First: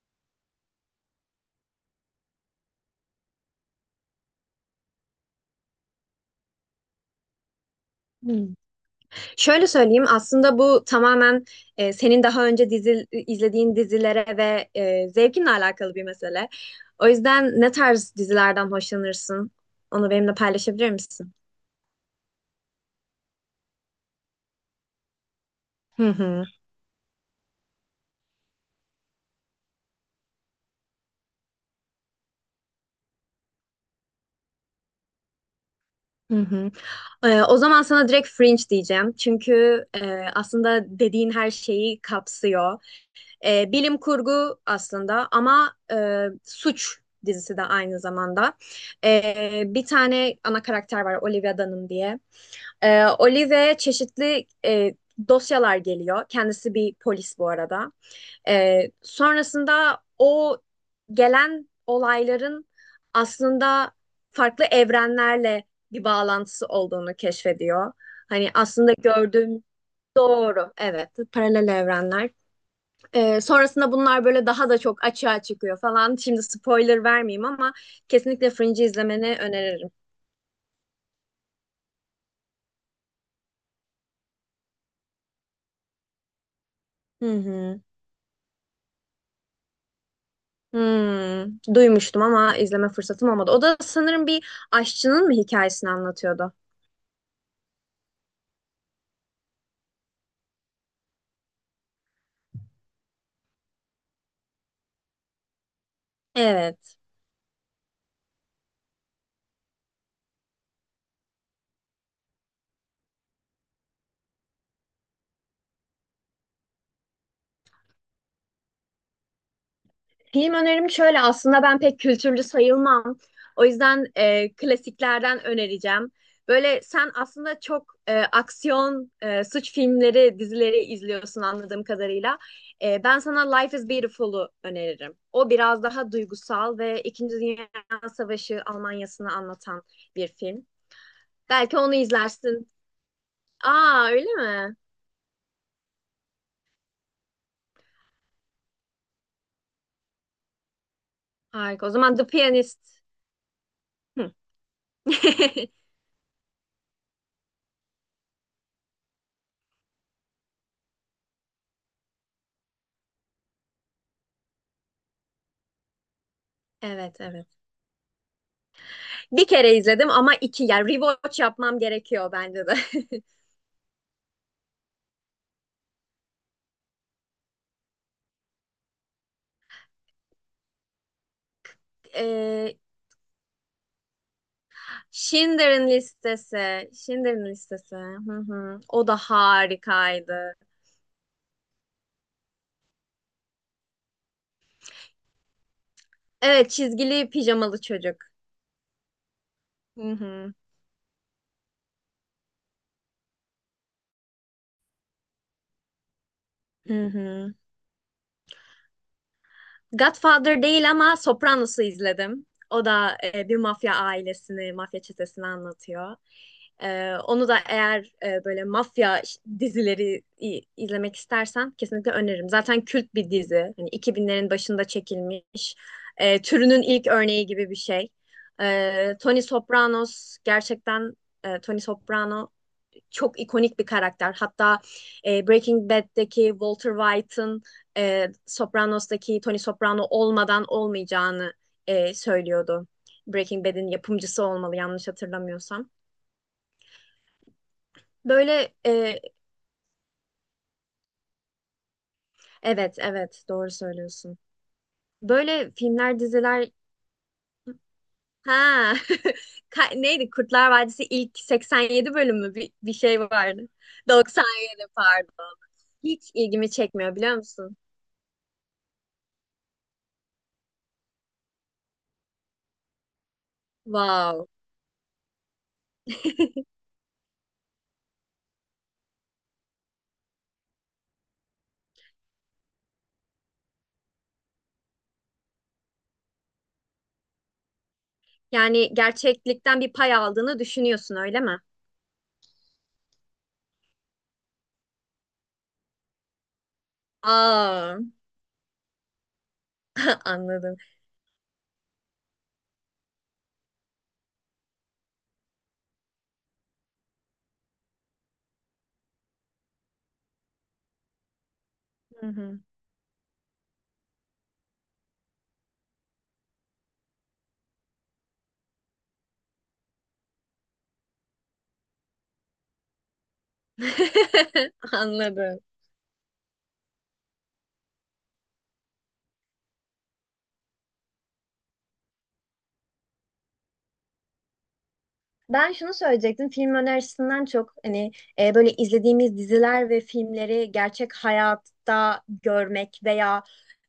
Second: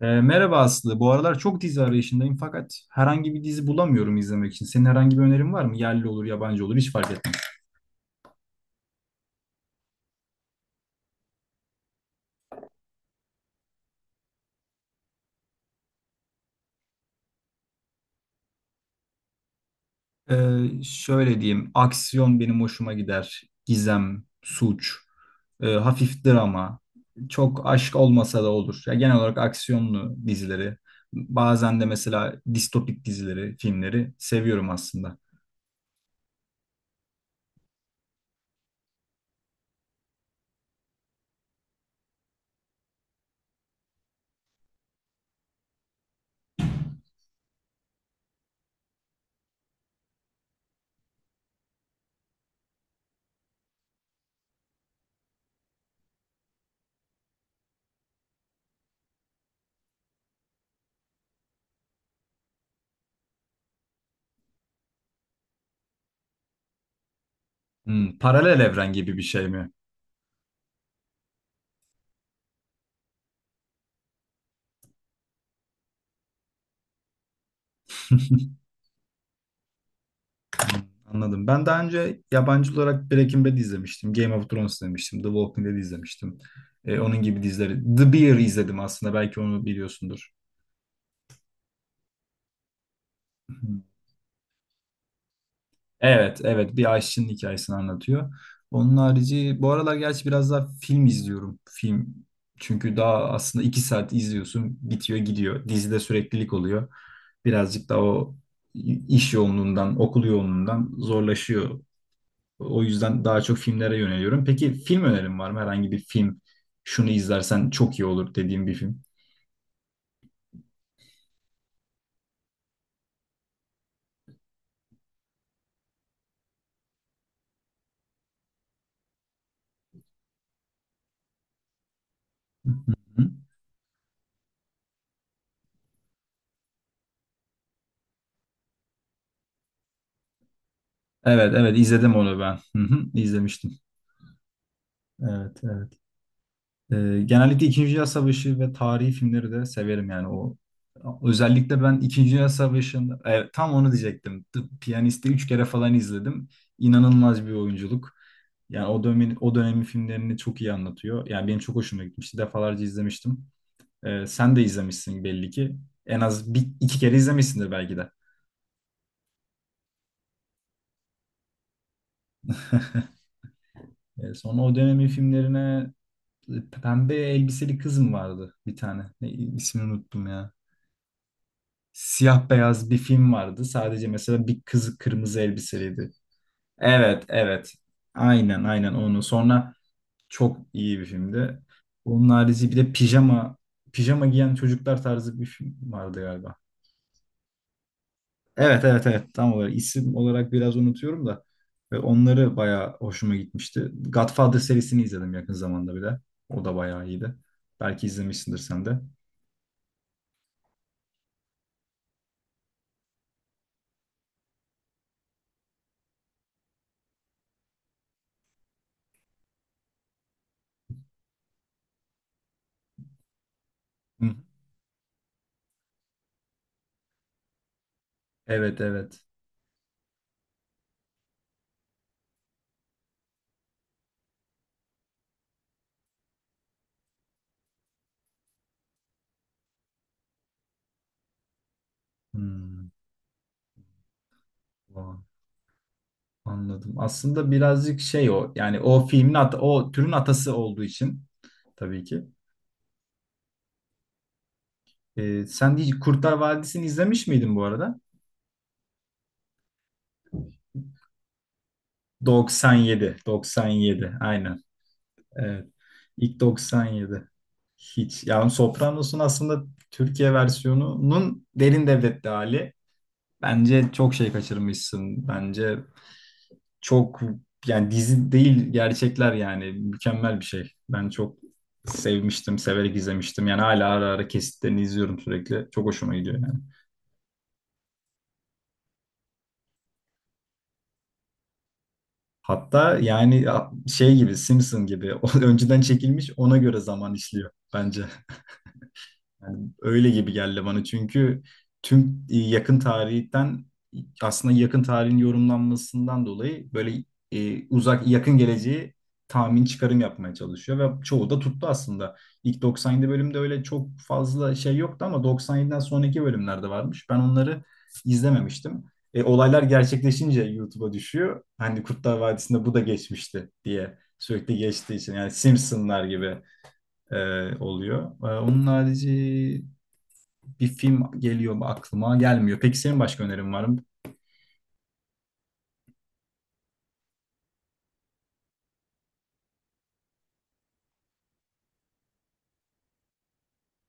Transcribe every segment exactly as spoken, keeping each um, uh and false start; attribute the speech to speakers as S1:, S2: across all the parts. S1: Ee, merhaba Aslı. Bu aralar çok dizi arayışındayım fakat herhangi bir dizi bulamıyorum izlemek için. Senin herhangi bir önerin var mı? Yerli olur, yabancı olur hiç fark etmez.
S2: Hmm. Şöyle söyleyeyim, aslında bu tamamen e, senin daha önce dizi, izlediğin dizilere ve e, zevkinle alakalı bir mesele. O yüzden ne tarz dizilerden hoşlanırsın? Onu benimle
S1: Ee,
S2: paylaşabilir misin?
S1: şöyle diyeyim. Aksiyon benim hoşuma gider. Gizem, suç, e,
S2: Hı
S1: hafif
S2: hı.
S1: drama. Çok aşk olmasa da olur. Ya genel olarak aksiyonlu dizileri, bazen de mesela distopik dizileri, filmleri seviyorum aslında.
S2: Hı hı. E, o zaman sana direkt Fringe diyeceğim. Çünkü e, aslında dediğin her şeyi kapsıyor. E, bilim kurgu aslında, ama e, suç dizisi de aynı zamanda. E, bir tane ana karakter var, Olivia Dunham diye. E, Olivia'ya çeşitli e, dosyalar geliyor. Kendisi bir polis bu arada. E, sonrasında o gelen olayların aslında farklı evrenlerle bir bağlantısı olduğunu keşfediyor.
S1: Hmm,
S2: Hani
S1: paralel evren
S2: aslında
S1: gibi bir şey
S2: gördüğüm
S1: mi?
S2: doğru, evet, paralel evrenler. Ee, sonrasında bunlar böyle daha da çok açığa çıkıyor falan. Şimdi spoiler vermeyeyim, ama kesinlikle Fringe'i izlemeni öneririm.
S1: Hmm, anladım. Ben daha önce yabancı olarak Breaking Bad izlemiştim. Game of Thrones izlemiştim. The Walking Dead izlemiştim. E, onun
S2: Hı
S1: gibi dizileri.
S2: hı.
S1: The Bear izledim aslında. Belki onu biliyorsundur.
S2: Hmm. Duymuştum ama izleme fırsatım olmadı. O da sanırım bir aşçının mı hikayesini
S1: Evet,
S2: anlatıyordu?
S1: evet. Bir aşçının hikayesini anlatıyor. Onun harici bu aralar gerçi biraz daha film izliyorum. Film. Çünkü daha aslında iki saat izliyorsun. Bitiyor gidiyor. Dizide süreklilik oluyor.
S2: Evet.
S1: Birazcık da o iş yoğunluğundan, okul yoğunluğundan zorlaşıyor. O yüzden daha çok filmlere yöneliyorum. Peki film önerin var mı? Herhangi bir film, şunu izlersen çok iyi olur dediğim bir film.
S2: Film önerim şöyle, aslında ben pek kültürlü sayılmam. O yüzden e, klasiklerden önereceğim. Böyle sen aslında çok e, aksiyon, e, suç filmleri, dizileri izliyorsun anladığım kadarıyla. E, ben
S1: Hı?
S2: sana Life is Beautiful'u öneririm. O biraz daha duygusal ve İkinci Dünya Savaşı Almanya'sını anlatan bir film.
S1: Evet
S2: Belki
S1: evet
S2: onu
S1: izledim onu ben.
S2: izlersin.
S1: Hı hı, izlemiştim.
S2: Aa, öyle mi?
S1: Evet evet. Ee, genellikle İkinci Dünya Savaşı ve tarihi filmleri de severim yani o. Özellikle
S2: Harika. O
S1: ben
S2: zaman The
S1: İkinci Dünya
S2: Pianist.
S1: Savaşı'nda evet, tam onu
S2: Hı.
S1: diyecektim. The Piyanist'i üç kere falan izledim. İnanılmaz bir oyunculuk. Yani o dönemin o dönemin filmlerini çok iyi anlatıyor. Yani benim çok hoşuma gitmişti. Defalarca izlemiştim. Ee, sen de izlemişsin belli ki. En az bir, iki kere
S2: Evet, evet.
S1: izlemişsindir belki de.
S2: Bir kere izledim, ama iki, yani rewatch yapmam gerekiyor bence de.
S1: Ee, sonra o dönemin filmlerine, e, Pembe Elbiseli Kız mı vardı bir tane? Ne, ismini unuttum ya. Siyah
S2: Ee,
S1: beyaz bir film vardı. Sadece mesela bir kız kırmızı
S2: Schindler'in
S1: elbiseliydi.
S2: listesi.
S1: Evet,
S2: Schindler'in
S1: evet.
S2: listesi. Hı
S1: Aynen,
S2: hı.
S1: aynen
S2: O da
S1: onu. Sonra
S2: harikaydı.
S1: çok iyi bir filmdi. Onun harici bir de pijama, pijama giyen çocuklar tarzı bir film vardı galiba.
S2: Evet, çizgili pijamalı çocuk.
S1: Evet evet evet, tam olarak
S2: Hı
S1: isim olarak
S2: hı.
S1: biraz unutuyorum da ve onları bayağı hoşuma gitmişti. Godfather serisini izledim yakın zamanda bile. O da bayağı
S2: Hı
S1: iyiydi.
S2: hı.
S1: Belki izlemişsindir sen de.
S2: Godfather değil, ama Sopranos'u izledim. O da e, bir mafya ailesini, mafya çetesini anlatıyor. E, onu da eğer e, böyle mafya ş- dizileri i- izlemek istersen kesinlikle öneririm. Zaten kült bir dizi. Hani
S1: Hı.
S2: iki binlerin başında çekilmiş. E, türünün ilk örneği gibi bir şey.
S1: Evet
S2: E,
S1: evet.
S2: Tony Sopranos, gerçekten e, Tony Soprano çok ikonik bir karakter. Hatta e, Breaking Bad'deki Walter White'ın e, Sopranos'taki Tony Soprano olmadan olmayacağını e, söylüyordu.
S1: Hmm,
S2: Breaking Bad'in yapımcısı olmalı, yanlış
S1: tamam.
S2: hatırlamıyorsam.
S1: Anladım. Aslında birazcık şey o
S2: Böyle
S1: yani o
S2: e,
S1: filmin at o türün atası olduğu için tabii ki.
S2: evet, evet, doğru söylüyorsun.
S1: Ee,
S2: Böyle
S1: sen hiç
S2: filmler,
S1: Kurtlar
S2: diziler,
S1: Vadisi'ni izlemiş miydin bu arada?
S2: ha. Ka- neydi Kurtlar Vadisi ilk seksen yedi bölümü, bir, bir
S1: doksan yedi,
S2: şey vardı.
S1: doksan yedi aynen.
S2: doksan yedi, pardon.
S1: Evet.
S2: Hiç
S1: İlk
S2: ilgimi çekmiyor,
S1: doksan yedi.
S2: biliyor musun?
S1: Hiç. Yani Sopranos'un aslında Türkiye versiyonunun derin devletli hali. Bence çok şey
S2: Wow.
S1: kaçırmışsın. Bence çok, yani dizi değil gerçekler yani mükemmel bir şey. Ben çok sevmiştim, severek izlemiştim. Yani hala ara ara kesitlerini izliyorum sürekli. Çok hoşuma gidiyor yani.
S2: Yani gerçeklikten bir pay aldığını düşünüyorsun, öyle mi?
S1: Hatta yani şey gibi, Simpson gibi o önceden çekilmiş, ona göre zaman işliyor
S2: Aa,
S1: bence. Yani öyle gibi geldi
S2: anladım.
S1: bana çünkü tüm e, yakın tarihten, aslında yakın tarihin yorumlanmasından dolayı böyle e, uzak yakın geleceği tahmin, çıkarım yapmaya çalışıyor ve çoğu da tuttu aslında.
S2: Hı hı.
S1: İlk doksan yedi bölümde öyle çok fazla şey yoktu ama doksan yediden sonraki bölümlerde varmış. Ben onları izlememiştim. E, olaylar gerçekleşince YouTube'a düşüyor. Hani Kurtlar Vadisi'nde bu da geçmişti diye sürekli geçtiği için yani
S2: Anladım.
S1: Simpsonlar gibi e, oluyor. E, onun harici bir film geliyor, aklıma gelmiyor. Peki senin başka önerin var mı?
S2: Ben şunu söyleyecektim. Film önerisinden çok, hani e, böyle izlediğimiz diziler ve filmleri gerçek hayatta görmek veya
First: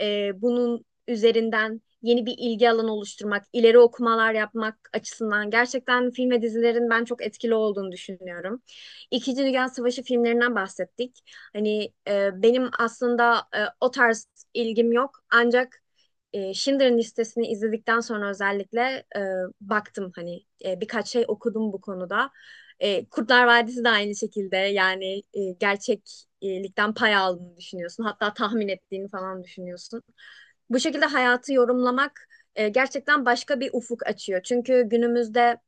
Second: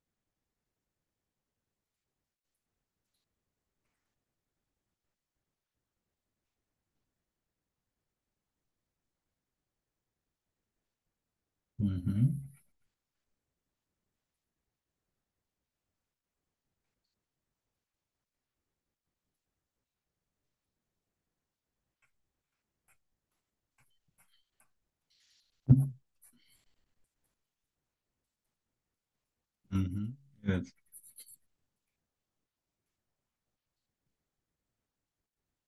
S2: e, bunun üzerinden yeni bir ilgi alanı oluşturmak, ileri okumalar yapmak açısından gerçekten film ve dizilerin ben çok etkili olduğunu düşünüyorum. İkinci Dünya Savaşı filmlerinden bahsettik.
S1: Hı
S2: Hani
S1: hı.
S2: e, benim aslında e, o tarz ilgim yok, ancak e, Schindler'ın listesini izledikten sonra özellikle e, baktım, hani e, birkaç şey okudum bu konuda. E, Kurtlar Vadisi de aynı şekilde, yani e, gerçeklikten pay aldığını düşünüyorsun. Hatta tahmin ettiğini falan
S1: Hı
S2: düşünüyorsun.
S1: hı. Evet.
S2: Bu şekilde hayatı yorumlamak e, gerçekten başka bir ufuk açıyor. Çünkü günümüzde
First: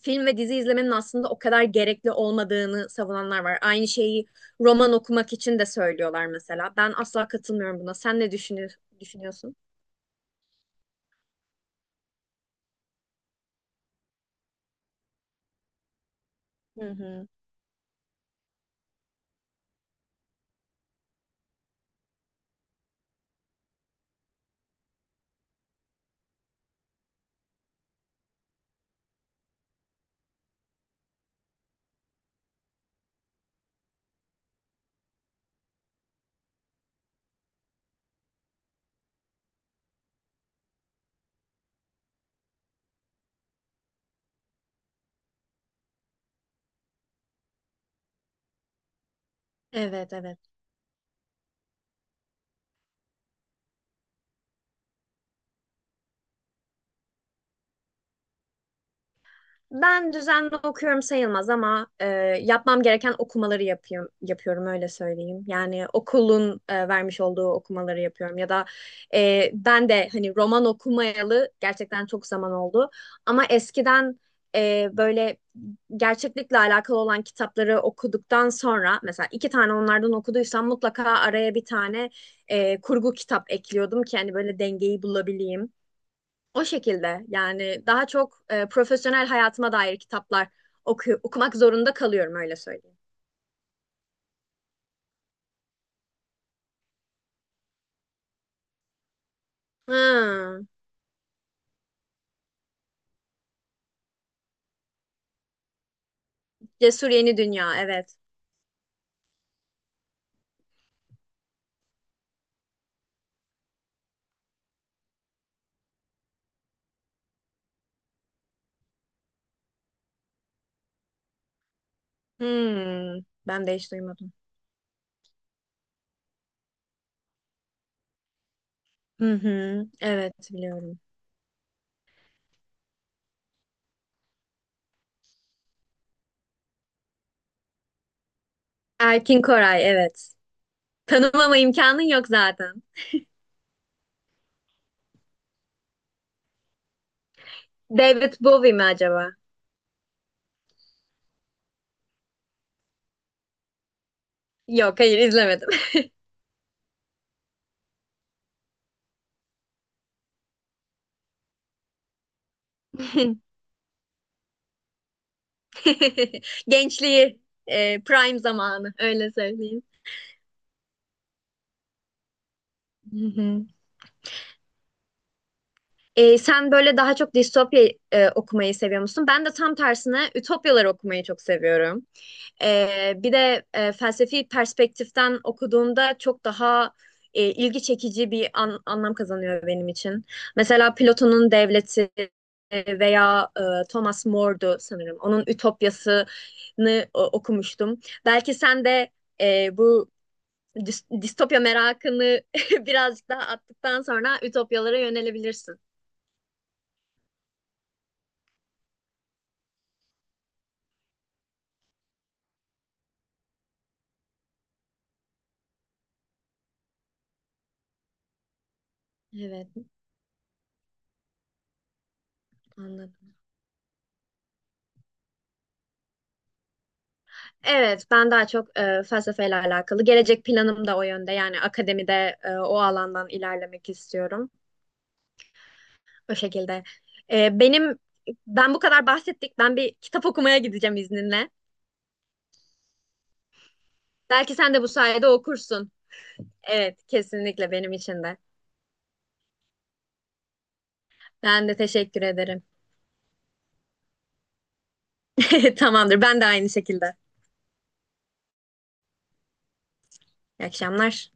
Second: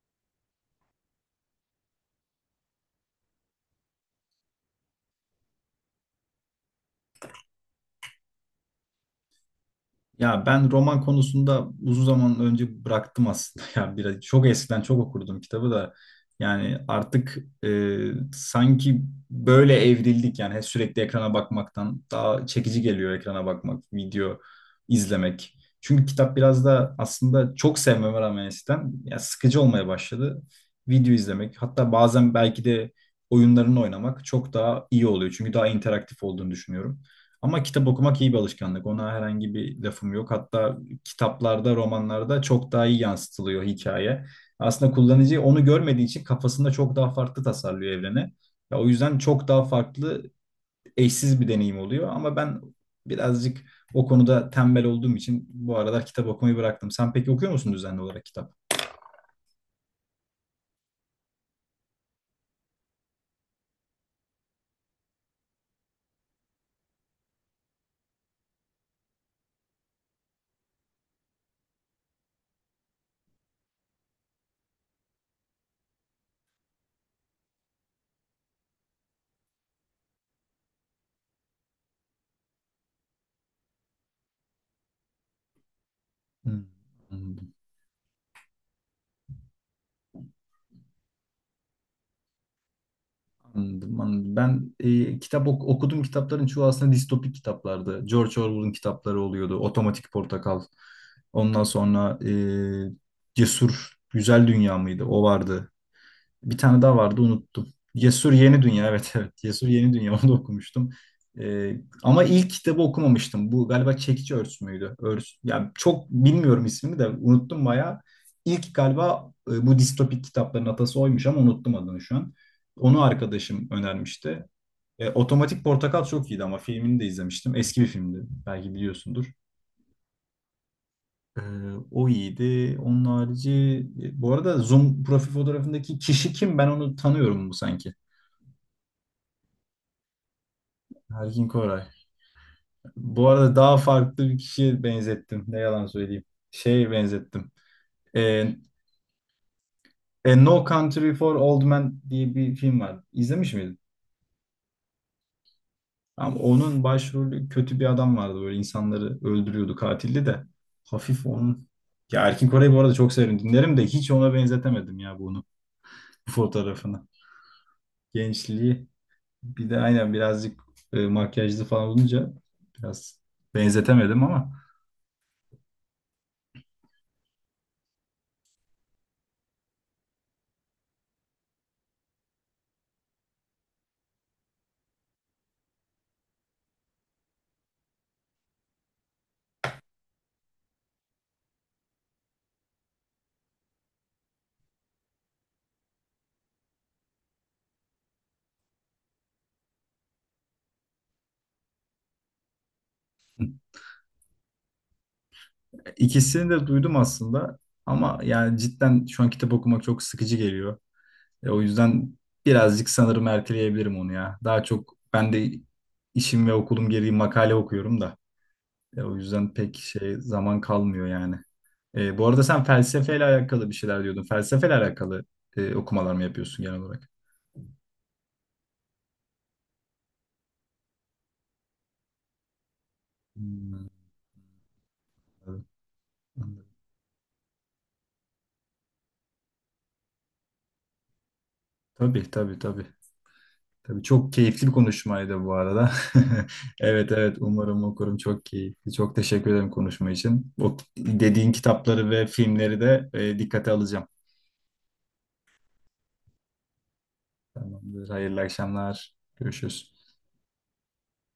S2: film ve dizi izlemenin aslında o kadar gerekli olmadığını savunanlar var. Aynı şeyi roman okumak için de söylüyorlar mesela. Ben asla katılmıyorum buna. Sen ne düşünü- düşünüyorsun?
S1: Ya ben roman konusunda uzun zaman önce bıraktım aslında. Ya biraz, çok eskiden çok okurdum kitabı da. Yani
S2: Hı hı.
S1: artık e, sanki böyle evrildik yani, hep sürekli ekrana bakmaktan daha çekici geliyor ekrana bakmak, video izlemek. Çünkü kitap biraz da aslında çok sevmeme rağmen eskiden ya sıkıcı olmaya başladı. Video izlemek, hatta bazen belki de oyunlarını oynamak çok daha iyi oluyor. Çünkü daha interaktif olduğunu düşünüyorum. Ama kitap okumak iyi bir alışkanlık. Ona herhangi bir lafım yok. Hatta kitaplarda, romanlarda çok daha iyi yansıtılıyor hikaye. Aslında kullanıcı onu görmediği için kafasında çok daha farklı tasarlıyor evreni. Ya o yüzden çok daha
S2: Evet,
S1: farklı,
S2: evet.
S1: eşsiz bir deneyim oluyor. Ama ben birazcık o konuda tembel olduğum için bu aralar kitap okumayı bıraktım. Sen peki okuyor musun düzenli olarak kitap?
S2: Ben düzenli okuyorum sayılmaz, ama e, yapmam gereken okumaları yapıyorum, yapıyorum, öyle söyleyeyim. Yani okulun e, vermiş olduğu okumaları yapıyorum, ya da e, ben de hani roman okumayalı gerçekten çok zaman oldu. Ama eskiden e, böyle gerçeklikle alakalı olan kitapları okuduktan sonra, mesela iki tane onlardan okuduysam, mutlaka araya bir tane e, kurgu kitap ekliyordum ki hani böyle dengeyi bulabileyim.
S1: Hmm,
S2: O şekilde
S1: anladım.
S2: yani daha çok e, profesyonel hayatıma dair kitaplar oku- okumak zorunda kalıyorum, öyle söyleyeyim.
S1: Anladım, anladım. Ben e, kitap ok- okudum, kitapların çoğu aslında distopik kitaplardı. George Orwell'ın kitapları oluyordu. Otomatik Portakal.
S2: Hmm.
S1: Ondan sonra e, Cesur Güzel Dünya mıydı? O vardı. Bir tane daha
S2: Cesur
S1: vardı,
S2: Yeni
S1: unuttum.
S2: Dünya, evet.
S1: Cesur Yeni Dünya evet evet. Cesur Yeni Dünya, onu da okumuştum. Ee, ama ilk kitabı okumamıştım. Bu galiba Çekici Örs müydü? Örs. Yani çok bilmiyorum, ismini de unuttum bayağı. İlk galiba e, bu distopik kitapların atası oymuş ama unuttum adını şu an. Onu
S2: Hmm.
S1: arkadaşım
S2: Ben de hiç duymadım.
S1: önermişti. E, Otomatik Portakal çok iyiydi, ama filmini de izlemiştim. Eski bir filmdi. Belki biliyorsundur.
S2: Hı hı. Evet, biliyorum.
S1: Ee, O iyiydi. Onun harici e, bu arada Zoom profil fotoğrafındaki kişi kim? Ben onu tanıyorum bu sanki.
S2: Erkin Koray, evet.
S1: Erkin
S2: Tanımama
S1: Koray.
S2: imkanın yok zaten.
S1: Bu arada daha farklı bir kişiye benzettim. Ne yalan söyleyeyim. Şeye benzettim.
S2: David
S1: Ee,
S2: Bowie mi acaba?
S1: A No Country for Old Men diye bir film var. İzlemiş miydin?
S2: Yok, hayır, izlemedim.
S1: Ama onun başrolü kötü bir adam vardı. Böyle insanları öldürüyordu, katildi de. Hafif onun. Ya Erkin Koray'ı bu arada çok severim. Dinlerim de hiç ona benzetemedim ya bunu. Bu fotoğrafını.
S2: Gençliği, e, prime
S1: Gençliği.
S2: zamanı, öyle
S1: Bir de
S2: söyleyeyim.
S1: aynen birazcık e, makyajlı falan olunca biraz
S2: Hı hı.
S1: benzetemedim ama.
S2: Ee, sen böyle daha çok distopya e, okumayı seviyor musun? Ben de tam tersine ütopyaları okumayı çok seviyorum. Ee, bir de e, felsefi perspektiften okuduğumda çok daha e, ilgi çekici bir an- anlam kazanıyor benim için. Mesela Platon'un Devleti, e, veya e, Thomas More'du sanırım, onun Ütopyası'nı e, okumuştum. Belki sen de e, bu dis- distopya merakını birazcık daha attıktan sonra ütopyalara yönelebilirsin.
S1: İkisini de duydum aslında ama yani cidden şu an kitap okumak çok sıkıcı geliyor. E, o yüzden birazcık sanırım erteleyebilirim onu ya. Daha çok ben de işim ve okulum gereği makale okuyorum da. E, o yüzden
S2: Evet.
S1: pek şey zaman kalmıyor yani. E, bu arada sen felsefeyle
S2: Anladım.
S1: alakalı bir şeyler diyordun. Felsefeyle alakalı e, okumalar mı yapıyorsun genel olarak?
S2: Evet, ben daha çok e, felsefeyle alakalı. Gelecek planım da o yönde. Yani akademide e, o alandan
S1: Hmm,
S2: ilerlemek istiyorum.
S1: anladım,
S2: O
S1: anladım.
S2: şekilde. E, benim Ben bu kadar bahsettik. Ben bir kitap okumaya gideceğim, izninle.
S1: Tabii tabii tabii. Tabii çok
S2: Belki
S1: keyifli bir
S2: sen de bu sayede
S1: konuşmaydı bu
S2: okursun.
S1: arada.
S2: Evet,
S1: Evet evet
S2: kesinlikle
S1: umarım
S2: benim
S1: okurum,
S2: için de.
S1: çok keyifli. Çok teşekkür ederim konuşma için. O dediğin
S2: Ben de
S1: kitapları
S2: teşekkür
S1: ve
S2: ederim.
S1: filmleri de e, dikkate alacağım.
S2: Tamamdır. Ben de aynı şekilde.
S1: Tamamdır. Hayırlı akşamlar. Görüşürüz.
S2: İyi akşamlar.